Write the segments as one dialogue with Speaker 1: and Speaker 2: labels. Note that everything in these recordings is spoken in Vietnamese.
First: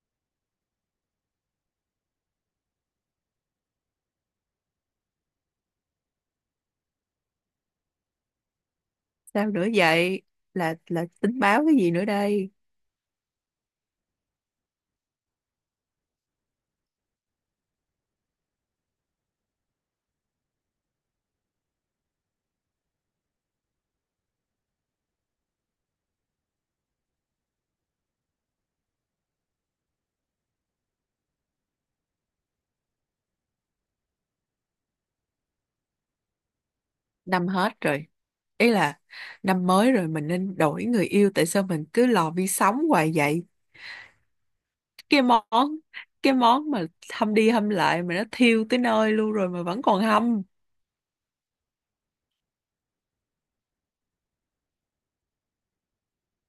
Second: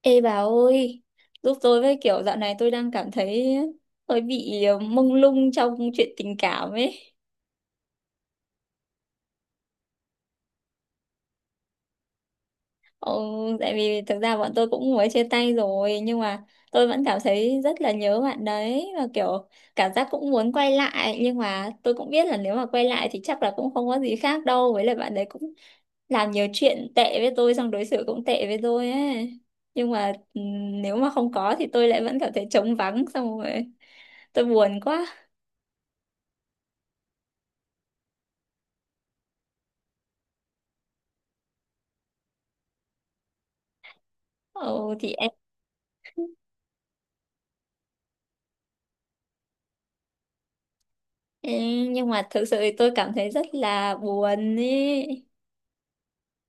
Speaker 1: Ê bà ơi, giúp tôi với, kiểu dạo này tôi đang cảm thấy hơi bị mông lung trong chuyện tình cảm ấy.
Speaker 2: Sao nữa vậy? Là tính báo cái gì nữa đây?
Speaker 1: Ồ, tại vì thực ra bọn tôi cũng mới chia tay rồi, nhưng mà tôi vẫn cảm thấy rất là nhớ bạn đấy, và kiểu cảm giác cũng muốn quay lại, nhưng mà tôi cũng biết là nếu mà quay lại thì chắc là cũng không có gì khác đâu, với lại bạn đấy cũng làm nhiều chuyện tệ với tôi, xong đối xử cũng tệ với tôi ấy. Nhưng mà nếu mà không có thì tôi lại vẫn cảm thấy trống vắng, xong rồi tôi buồn quá.
Speaker 2: Năm hết rồi, ý là năm mới rồi mình nên đổi người yêu. Tại sao mình cứ lò vi sóng hoài vậy?
Speaker 1: Ồ thì
Speaker 2: cái
Speaker 1: em,
Speaker 2: món cái món mà hâm đi hâm lại mà nó thiêu tới nơi luôn rồi mà vẫn còn hâm.
Speaker 1: em nhưng mà thực sự thì tôi cảm thấy rất là buồn ý.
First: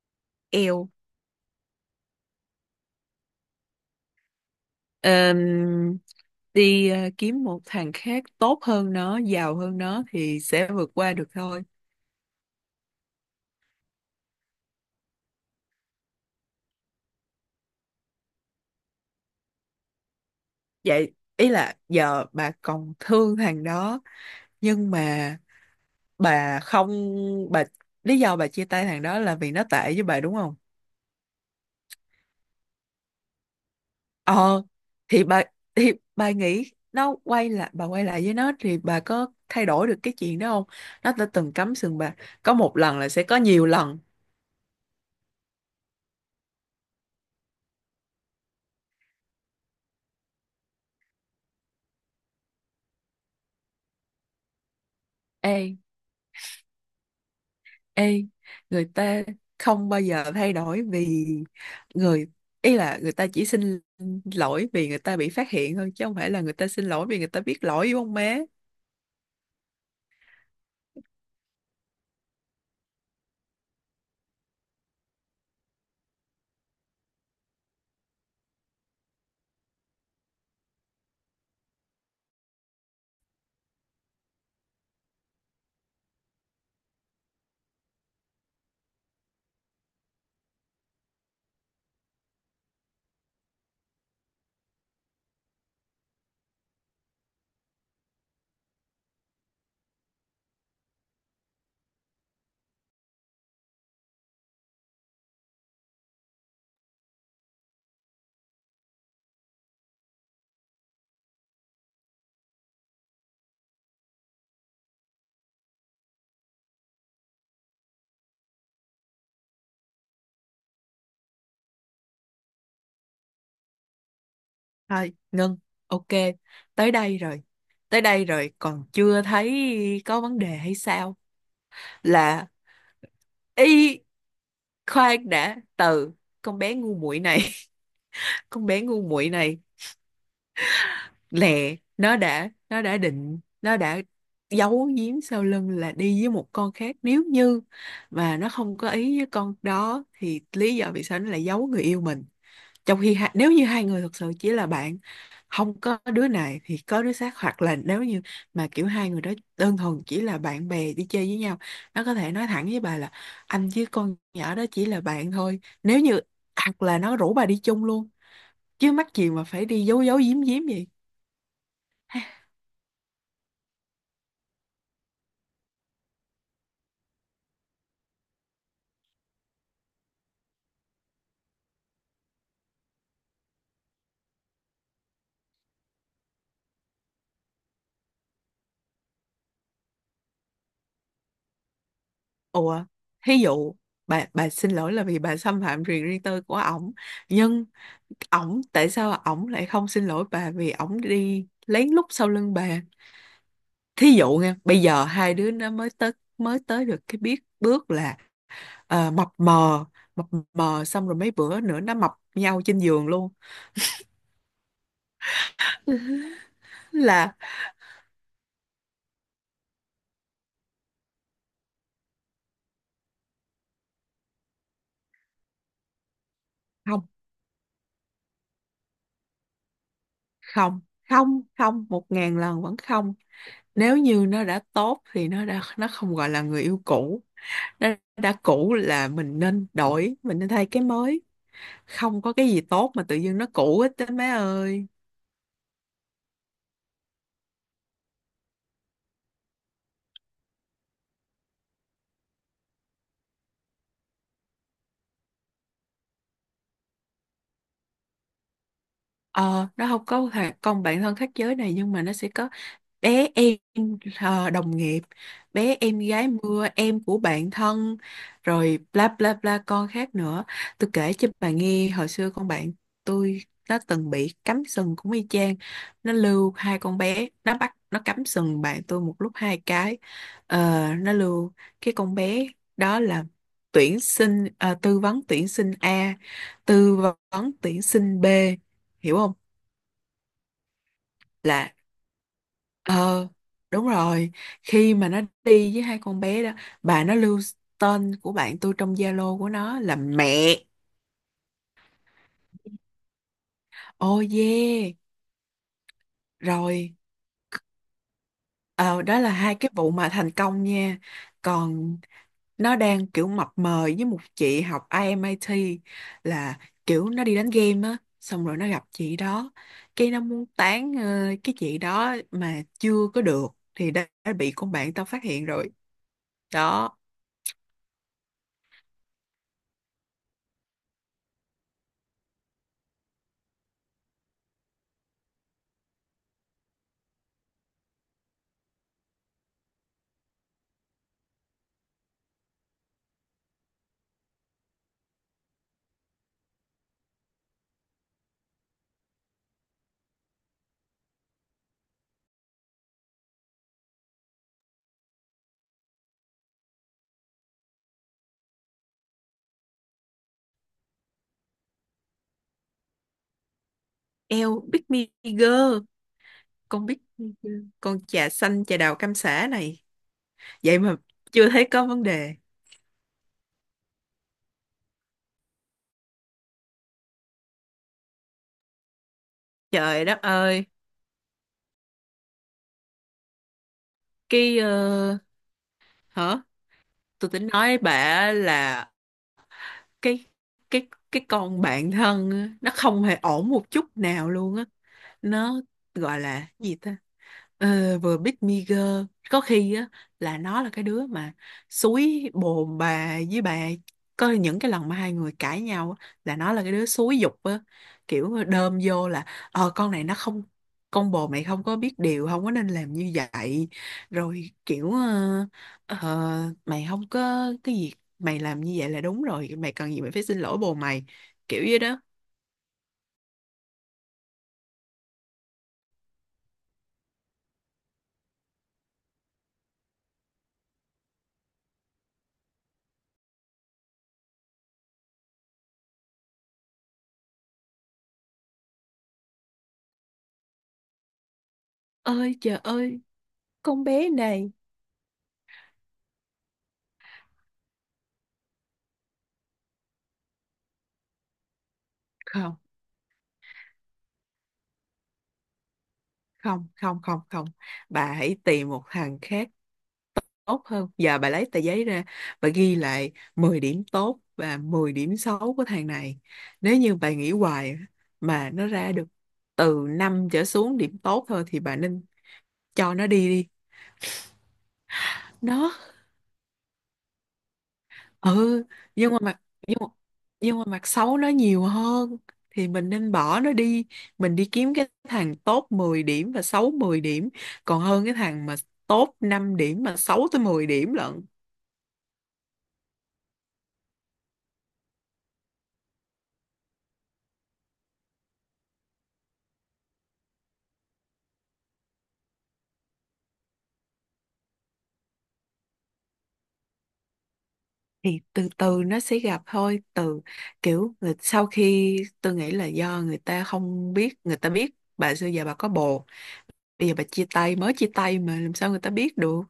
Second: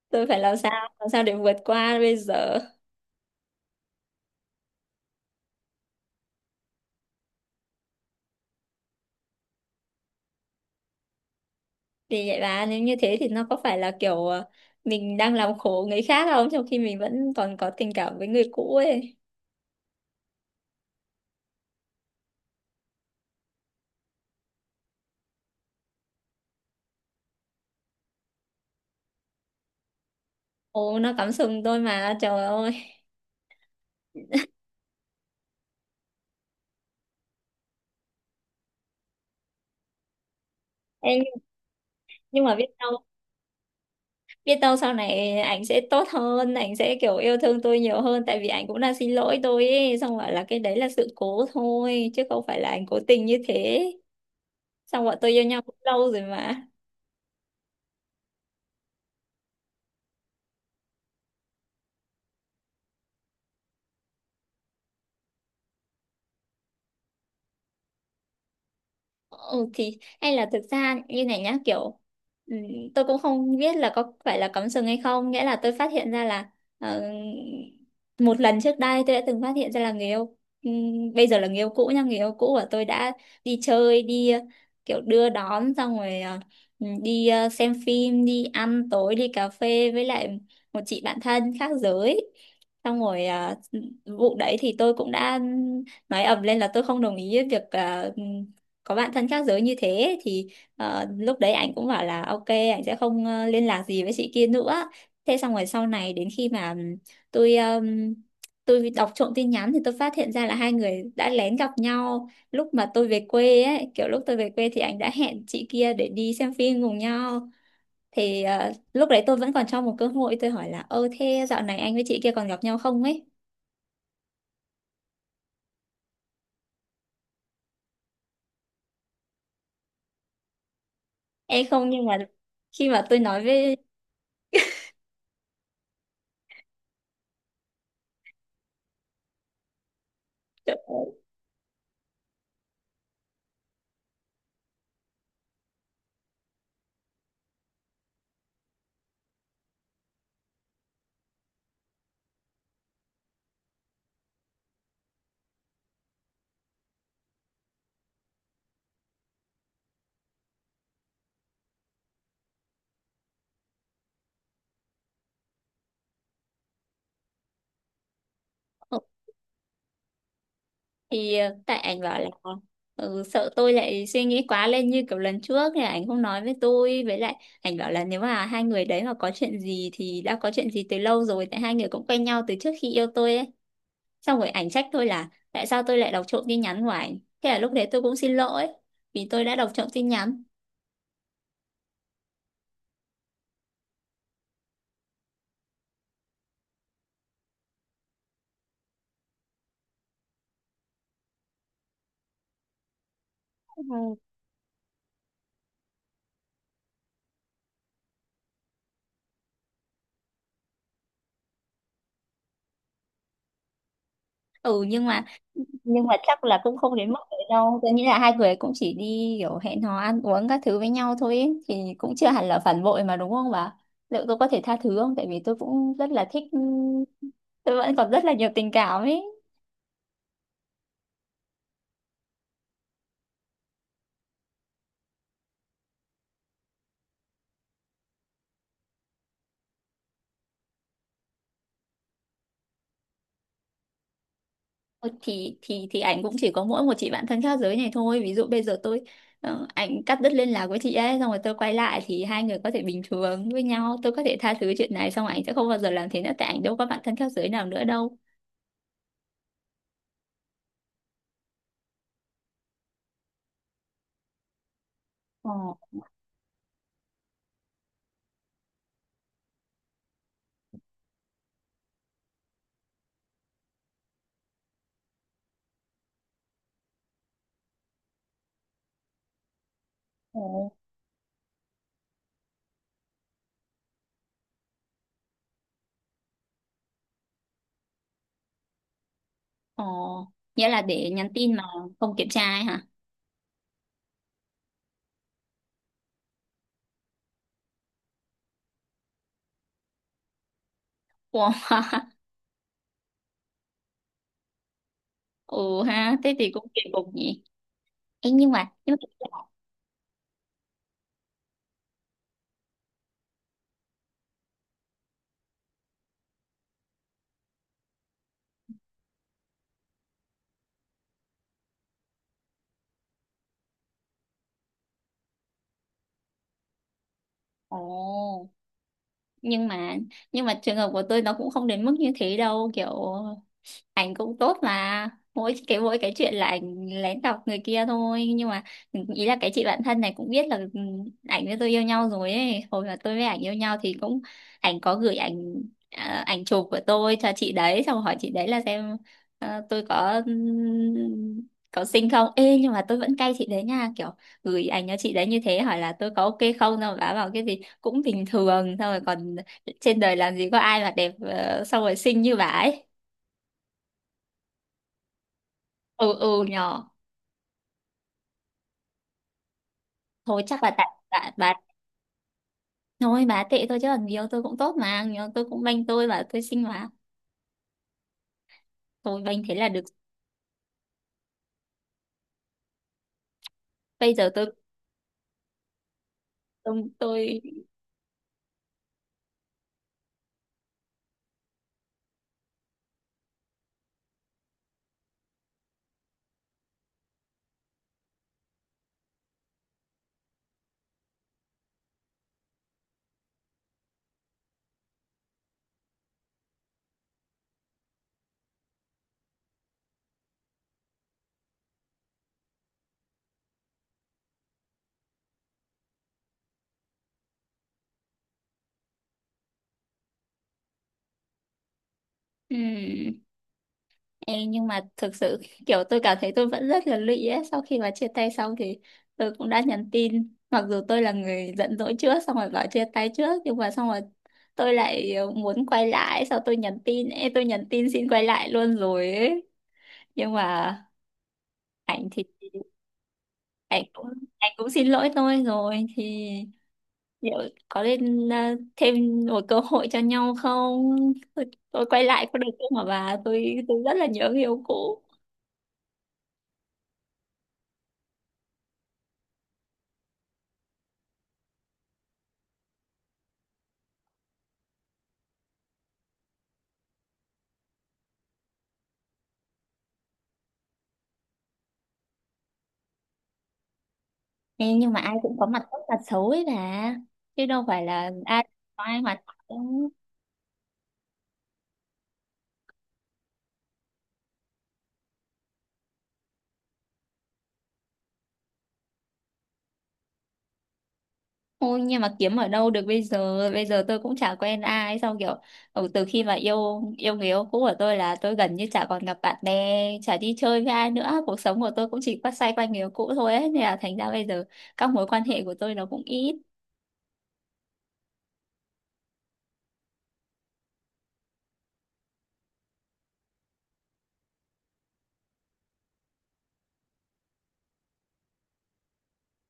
Speaker 1: Tôi phải làm sao,
Speaker 2: Eo.
Speaker 1: làm sao để vượt qua bây giờ.
Speaker 2: Ờm, Đi kiếm một thằng khác tốt hơn nó, giàu hơn nó, thì sẽ vượt qua được thôi.
Speaker 1: Thì vậy bà, nếu như thế thì nó có phải là kiểu mình đang làm khổ người khác không, trong khi mình vẫn còn có tình cảm với người cũ ấy.
Speaker 2: Vậy ý là giờ bà còn thương thằng đó, nhưng mà bà không, bà lý do bà chia tay thằng đó là vì nó tệ với bà, đúng không?
Speaker 1: Ồ, nó cắm sừng tôi mà, trời ơi.
Speaker 2: Ờ thì bà thì bà nghĩ nó quay lại, bà quay lại với nó thì bà có thay đổi được cái chuyện đó không? Nó
Speaker 1: Em
Speaker 2: đã từng cắm sừng bà,
Speaker 1: nhưng
Speaker 2: có
Speaker 1: mà biết
Speaker 2: một lần
Speaker 1: đâu,
Speaker 2: là sẽ có nhiều lần.
Speaker 1: biết đâu sau này ảnh sẽ tốt hơn, ảnh sẽ kiểu yêu thương tôi nhiều hơn, tại vì ảnh cũng đang xin lỗi tôi ấy, xong rồi là cái đấy là sự cố thôi chứ không phải là ảnh cố tình như thế. Xong bọn tôi yêu nhau
Speaker 2: ê
Speaker 1: cũng lâu rồi mà.
Speaker 2: ê người ta không bao giờ thay đổi. Vì người Ý là người ta chỉ xin lỗi vì người ta bị phát hiện thôi chứ không phải là người ta xin lỗi vì người ta biết lỗi, đúng không má?
Speaker 1: Ừ thì hay là thực ra như này nhá, kiểu ừ, tôi cũng không biết là có phải là cắm sừng hay không, nghĩa là tôi phát hiện ra là ờ, một lần trước đây tôi đã từng phát hiện ra là người yêu, ừ, bây giờ là người yêu cũ nha, người yêu cũ của tôi đã đi chơi, kiểu đưa đón, xong rồi xem phim, đi ăn tối, đi cà phê với lại một chị bạn thân khác giới. Xong rồi vụ đấy thì tôi cũng đã nói ầm lên là tôi không đồng ý việc có bạn thân khác giới như thế. Thì lúc đấy anh cũng bảo là ok, anh sẽ không liên lạc gì với chị kia nữa. Thế xong rồi sau này đến khi mà tôi ừm, tôi đọc trộm tin nhắn thì tôi phát hiện ra là hai người đã lén gặp nhau lúc mà tôi về quê ấy, kiểu lúc tôi về quê thì anh đã hẹn chị kia để đi xem phim cùng nhau. Thì lúc đấy tôi vẫn còn cho một cơ hội, tôi hỏi là ơ thế dạo này anh với chị kia còn gặp nhau không ấy.
Speaker 2: Thôi, ngưng. Ok, tới đây rồi. Tới đây rồi, còn chưa thấy có vấn đề hay sao?
Speaker 1: Em không, nhưng mà
Speaker 2: Là
Speaker 1: khi mà tôi nói
Speaker 2: y
Speaker 1: với
Speaker 2: khoan đã từ con bé ngu muội này. Con bé ngu muội này lẹ, nó đã giấu giếm sau lưng là đi với một con khác. Nếu như mà nó không có ý với con đó thì lý do vì sao nó lại giấu người yêu mình, trong khi nếu như hai người thực sự chỉ là bạn, không có đứa này thì có đứa khác. Hoặc là nếu như mà kiểu hai người đó đơn thuần chỉ là bạn bè đi chơi với nhau, nó có thể nói thẳng với bà là anh với con nhỏ đó chỉ là bạn thôi. Nếu như Hoặc là nó rủ bà đi chung luôn, chứ
Speaker 1: ờ
Speaker 2: mắc gì mà phải đi giấu giấu giếm giếm vậy?
Speaker 1: thì tại ảnh bảo là sợ tôi lại suy nghĩ quá lên như kiểu lần trước thì ảnh không nói với tôi, với lại ảnh bảo là nếu mà hai người đấy mà có chuyện gì thì đã có chuyện gì từ lâu rồi, tại hai người cũng quen nhau từ trước khi yêu tôi ấy. Xong rồi ảnh trách tôi là tại sao tôi lại đọc trộm tin nhắn của ảnh, thế là lúc đấy tôi cũng xin lỗi vì tôi đã đọc trộm tin nhắn.
Speaker 2: Ủa, thí dụ bà xin lỗi là vì bà xâm phạm quyền riêng tư của ổng, nhưng ổng tại sao ổng lại không xin lỗi bà vì ổng đi lén lút sau lưng bà? Thí dụ nha, bây giờ hai đứa nó mới tới được cái biết bước là mập mờ, mập mờ, xong rồi mấy bữa nữa nó mập nhau trên giường luôn.
Speaker 1: Ừ nhưng mà, nhưng mà chắc là cũng không đến mức
Speaker 2: là
Speaker 1: đấy đâu, tôi nghĩ là hai người cũng chỉ đi kiểu hẹn hò ăn uống các thứ với nhau thôi ấy. Thì cũng chưa hẳn là phản bội mà, đúng không bà? Liệu tôi có thể tha thứ không, tại vì tôi cũng rất là thích,
Speaker 2: Không,
Speaker 1: tôi vẫn còn rất là nhiều tình cảm ấy.
Speaker 2: không, không, không, 1.000 lần vẫn không! Nếu như nó đã tốt thì nó không gọi là người yêu cũ. Nó đã cũ là mình nên đổi, mình nên thay cái mới. Không có cái gì tốt mà tự dưng nó cũ hết á, má ơi!
Speaker 1: Ờ, thì ảnh cũng chỉ có mỗi một chị bạn thân khác giới này thôi, ví dụ bây giờ tôi ảnh cắt đứt liên lạc với chị ấy xong rồi tôi quay lại thì hai người có thể bình thường với nhau, tôi có thể tha thứ chuyện này, xong ảnh sẽ không bao giờ làm thế nữa tại ảnh đâu có bạn thân khác giới nào nữa đâu.
Speaker 2: Ờ nó không có thằng con bạn thân khác giới này, nhưng mà nó sẽ có bé em đồng nghiệp,
Speaker 1: Ờ.
Speaker 2: bé em gái mưa, em của bạn thân, rồi bla bla bla con khác nữa. Tôi kể cho bà nghe, hồi xưa con bạn tôi nó từng bị cắm sừng cũng y chang. Nó lưu hai con bé, nó bắt nó cắm sừng bạn tôi một lúc hai cái.
Speaker 1: Ừ.
Speaker 2: Nó lưu cái con bé đó là tư vấn tuyển sinh A, tư vấn tuyển sinh B, hiểu không?
Speaker 1: Ồ, nghĩa là để nhắn tin mà
Speaker 2: Là
Speaker 1: không kiểm tra ấy hả?
Speaker 2: ờ Đúng rồi. Khi mà nó đi với hai con bé đó, bà, nó lưu tên của bạn tôi trong Zalo của nó là mẹ.
Speaker 1: Wow.
Speaker 2: Oh yeah.
Speaker 1: Ồ ha, thế thì cũng kỳ
Speaker 2: Rồi,
Speaker 1: cục nhỉ. Ê, nhưng mà nhưng
Speaker 2: Ờ, đó
Speaker 1: mà
Speaker 2: là hai cái vụ mà thành công nha. Còn nó đang kiểu mập mờ với một chị học IMIT, là kiểu nó đi đánh game á, xong rồi nó gặp chị đó. Cái nó muốn tán cái chị đó mà chưa có được thì đã bị con bạn tao phát hiện rồi. Đó.
Speaker 1: ồ, nhưng mà, nhưng mà trường hợp của tôi nó cũng không đến mức như thế đâu, kiểu ảnh cũng tốt, mà mỗi cái chuyện là ảnh lén đọc người kia thôi. Nhưng mà ý là cái chị bạn thân này cũng biết là ảnh với tôi yêu nhau rồi ấy. Hồi mà tôi với ảnh yêu nhau thì cũng ảnh có gửi ảnh, à, ảnh chụp của tôi cho chị đấy, xong hỏi chị đấy là xem tôi có xinh không. Ê nhưng mà tôi vẫn cay chị đấy nha, kiểu gửi ảnh cho chị đấy như thế hỏi là tôi có ok không, xong rồi bà bảo cái gì cũng bình thường, xong rồi còn trên đời làm gì có ai mà đẹp xong rồi xinh như bà ấy.
Speaker 2: Eo, Big Me Girl!
Speaker 1: Ừ ừ
Speaker 2: Con
Speaker 1: nhỏ,
Speaker 2: Big Me Girl, con trà xanh trà đào cam sả này,
Speaker 1: thôi chắc là
Speaker 2: vậy
Speaker 1: tại
Speaker 2: mà
Speaker 1: bà,
Speaker 2: chưa
Speaker 1: bà
Speaker 2: thấy có vấn đề!
Speaker 1: thôi bà tệ thôi, chứ còn nhiều tôi cũng tốt mà, nhiều tôi cũng banh, tôi và tôi xinh mà, tôi banh thế là được.
Speaker 2: Trời đất ơi!
Speaker 1: Bây giờ tôi
Speaker 2: cái ờ, Hả?
Speaker 1: tôi,
Speaker 2: Tôi
Speaker 1: tôi
Speaker 2: tính nói bà là cái cái con bạn thân á, nó không hề ổn một chút nào luôn á. Nó gọi là gì ta? Vừa Big Meager có khi á, là nó là cái đứa mà xúi bồn bà với bà, có những cái lần mà hai người cãi nhau á, là nó là cái đứa xúi giục á, kiểu đơm vô là con này nó không, con bồ mày không có biết điều, không có nên làm như vậy. Rồi kiểu mày không có cái gì, mày làm như vậy là đúng rồi, mày cần gì mày phải xin lỗi bồ mày, kiểu vậy đó.
Speaker 1: ừm, ê, nhưng mà thực sự kiểu tôi cảm thấy tôi vẫn rất là lụy ấy. Sau khi bà chia tay xong thì tôi cũng đã nhắn tin, mặc dù tôi là người giận dỗi trước xong rồi bảo chia tay trước, nhưng mà xong rồi tôi lại muốn quay lại. Sau tôi nhắn tin, ê tôi nhắn tin xin quay lại luôn rồi ấy, nhưng mà ảnh thì
Speaker 2: Ơi trời ơi,
Speaker 1: anh
Speaker 2: con
Speaker 1: cũng
Speaker 2: bé này!
Speaker 1: anh cũng xin lỗi tôi rồi. Thì liệu có nên à, thêm một cơ hội cho nhau không? Tôi, tôi quay lại có được
Speaker 2: Không,
Speaker 1: không mà bà, tôi rất là nhớ người yêu cũ.
Speaker 2: không, không, không, không! Bà hãy tìm một thằng khác tốt hơn. Giờ bà lấy tờ giấy ra, bà ghi lại 10 điểm tốt và 10 điểm xấu của thằng này. Nếu như bà nghĩ hoài mà nó ra được từ 5 trở xuống điểm tốt thôi thì bà nên cho nó đi đi.
Speaker 1: Ê, nhưng mà ai cũng có mặt
Speaker 2: Nó
Speaker 1: tốt mặt xấu ấy bà, chứ đâu phải là ai
Speaker 2: ừ
Speaker 1: có ai
Speaker 2: nhưng mà
Speaker 1: mặt
Speaker 2: mặt nhưng mà,
Speaker 1: tốt.
Speaker 2: nhưng mà mặt xấu nó nhiều hơn, thì mình nên bỏ nó đi, mình đi kiếm cái thằng tốt 10 điểm và xấu 10 điểm, còn hơn cái thằng mà tốt 5 điểm mà xấu tới 10 điểm lận.
Speaker 1: Ôi nhưng mà kiếm ở đâu được bây giờ? Bây giờ tôi cũng chả quen ai. Xong kiểu từ khi mà yêu yêu người yêu cũ của tôi là tôi gần như chả còn gặp bạn bè, chả đi chơi với ai nữa, cuộc sống của tôi cũng chỉ quay xoay quanh người yêu cũ thôi ấy. Nên là thành ra bây giờ các mối quan hệ của tôi nó cũng ít.
Speaker 2: Thì từ từ nó sẽ gặp thôi. Sau khi tôi nghĩ là do người ta không biết. Người ta biết bà xưa giờ bà có bồ, bây giờ bà chia tay, mới chia tay, mà làm sao người ta biết được?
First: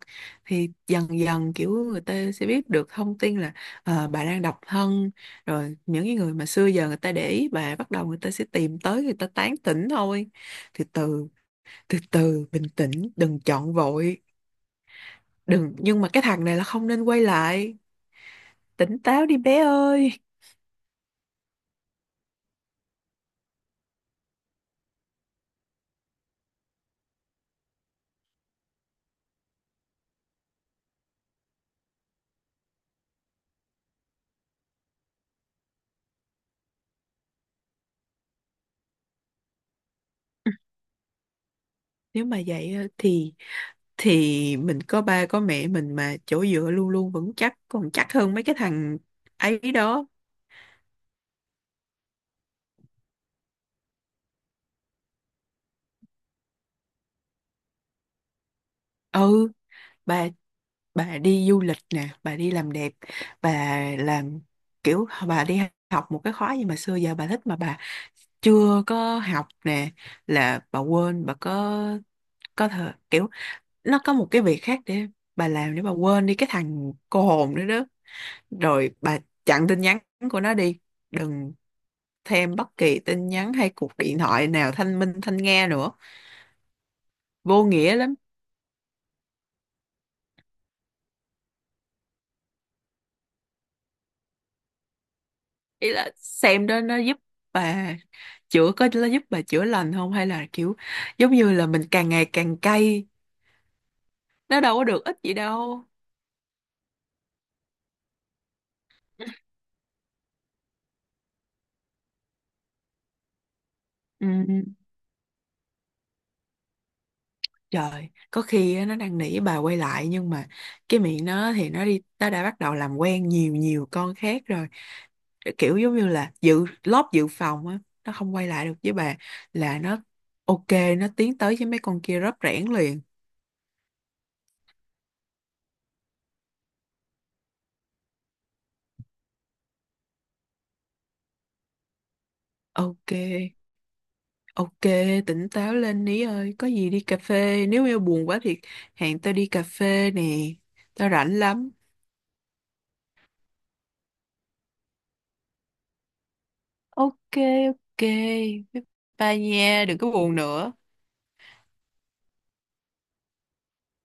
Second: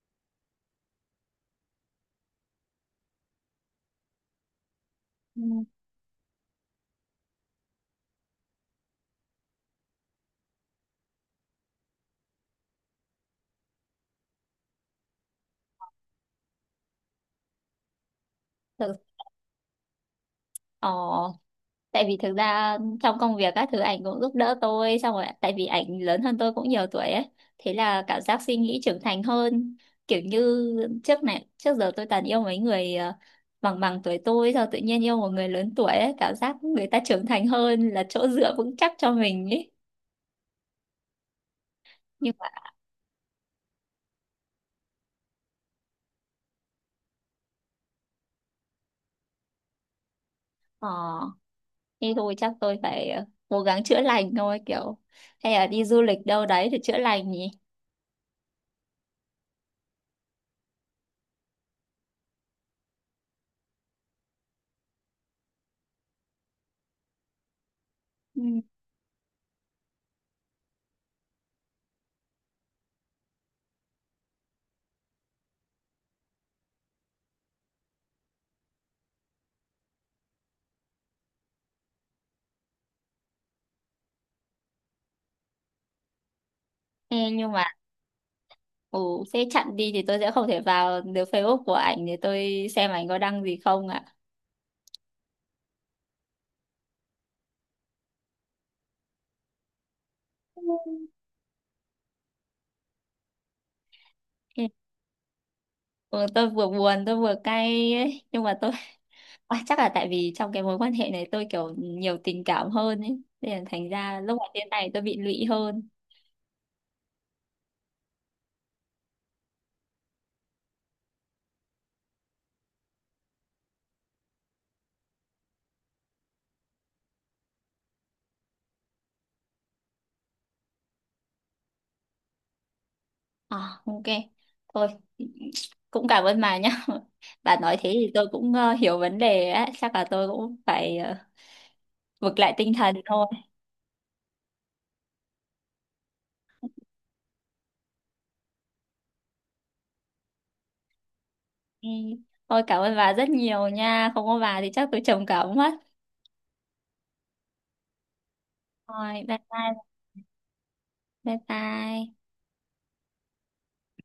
Speaker 2: Thì dần dần kiểu người ta sẽ biết được thông tin là bà đang độc thân,
Speaker 1: Ừ.
Speaker 2: rồi những cái người mà xưa giờ người ta để ý bà, bắt đầu người ta sẽ tìm tới, người ta tán tỉnh thôi. Từ từ, từ từ, bình tĩnh, đừng chọn vội. Đừng, nhưng mà cái thằng này là không nên quay lại. Tỉnh
Speaker 1: Thực,
Speaker 2: táo đi bé ơi.
Speaker 1: ờ tại vì thực ra trong công việc các thứ ảnh cũng giúp đỡ tôi, xong rồi tại vì ảnh lớn hơn tôi cũng nhiều tuổi ấy, thế là cảm giác suy nghĩ trưởng thành hơn, kiểu như trước này trước giờ tôi toàn yêu mấy người bằng bằng tuổi tôi, sao tự nhiên yêu một người lớn tuổi ấy cảm giác người ta trưởng thành hơn, là chỗ dựa vững chắc cho mình ấy.
Speaker 2: Nếu
Speaker 1: Nhưng
Speaker 2: mà
Speaker 1: mà
Speaker 2: vậy á, thì mình có ba có mẹ mình mà, chỗ dựa luôn luôn vững chắc, còn chắc hơn mấy cái thằng ấy đó.
Speaker 1: ờ, thế thôi chắc tôi phải cố gắng chữa lành thôi, kiểu hay là đi du lịch đâu đấy để chữa lành nhỉ.
Speaker 2: Ừ, bà bà đi du lịch nè, bà đi làm đẹp, bà làm kiểu bà đi học một cái khóa gì mà xưa giờ bà thích mà bà
Speaker 1: Ừ.
Speaker 2: chưa có học nè. Là bà quên, bà có thể kiểu nó có một cái việc khác để bà làm, để bà quên đi cái thằng cô hồn nữa đó. Rồi bà chặn tin nhắn của nó đi, đừng thêm bất kỳ tin nhắn hay cuộc điện thoại nào thanh minh thanh nghe nữa.
Speaker 1: Ê, nhưng
Speaker 2: Vô
Speaker 1: mà
Speaker 2: nghĩa lắm.
Speaker 1: ồ, thế chặn đi thì tôi sẽ không thể vào được Facebook của ảnh để tôi xem ảnh có đăng gì không ạ.
Speaker 2: Ý là xem đó, bà nó giúp bà chữa lành không, hay là kiểu giống như là mình càng ngày càng cay, nó đâu có được ích gì đâu?
Speaker 1: Ừ, tôi vừa buồn, tôi vừa cay ấy. Nhưng mà tôi à, chắc là tại vì trong cái mối quan hệ này tôi kiểu nhiều tình cảm hơn ấy. Nên là thành ra
Speaker 2: Ừ.
Speaker 1: lúc mà thế này tôi bị lụy hơn.
Speaker 2: Trời, có khi á, nó đang nỉ bà quay lại nhưng mà cái miệng nó thì nó đã bắt đầu làm quen nhiều nhiều con khác rồi. Kiểu giống như là dự lót dự phòng á, nó không quay lại được với bà là nó ok, nó tiến tới với mấy con kia rớp rẻn liền.
Speaker 1: À, ok. Thôi, cũng cảm ơn bà nhá. Bà nói thế thì tôi cũng hiểu vấn đề á. Chắc là tôi cũng phải vực lại tinh thần
Speaker 2: Ok,
Speaker 1: thôi.
Speaker 2: ok, tỉnh táo lên ní ơi, có gì đi cà phê, nếu yêu buồn quá thì hẹn tao đi cà phê nè, tao rảnh lắm.
Speaker 1: Ừ. Thôi cảm ơn bà rất nhiều nha. Không có bà thì chắc tôi trầm cảm mất.
Speaker 2: Ok, ok, bye
Speaker 1: Rồi, bye
Speaker 2: bye
Speaker 1: bye,
Speaker 2: nha, đừng có buồn nữa.
Speaker 1: bye bye.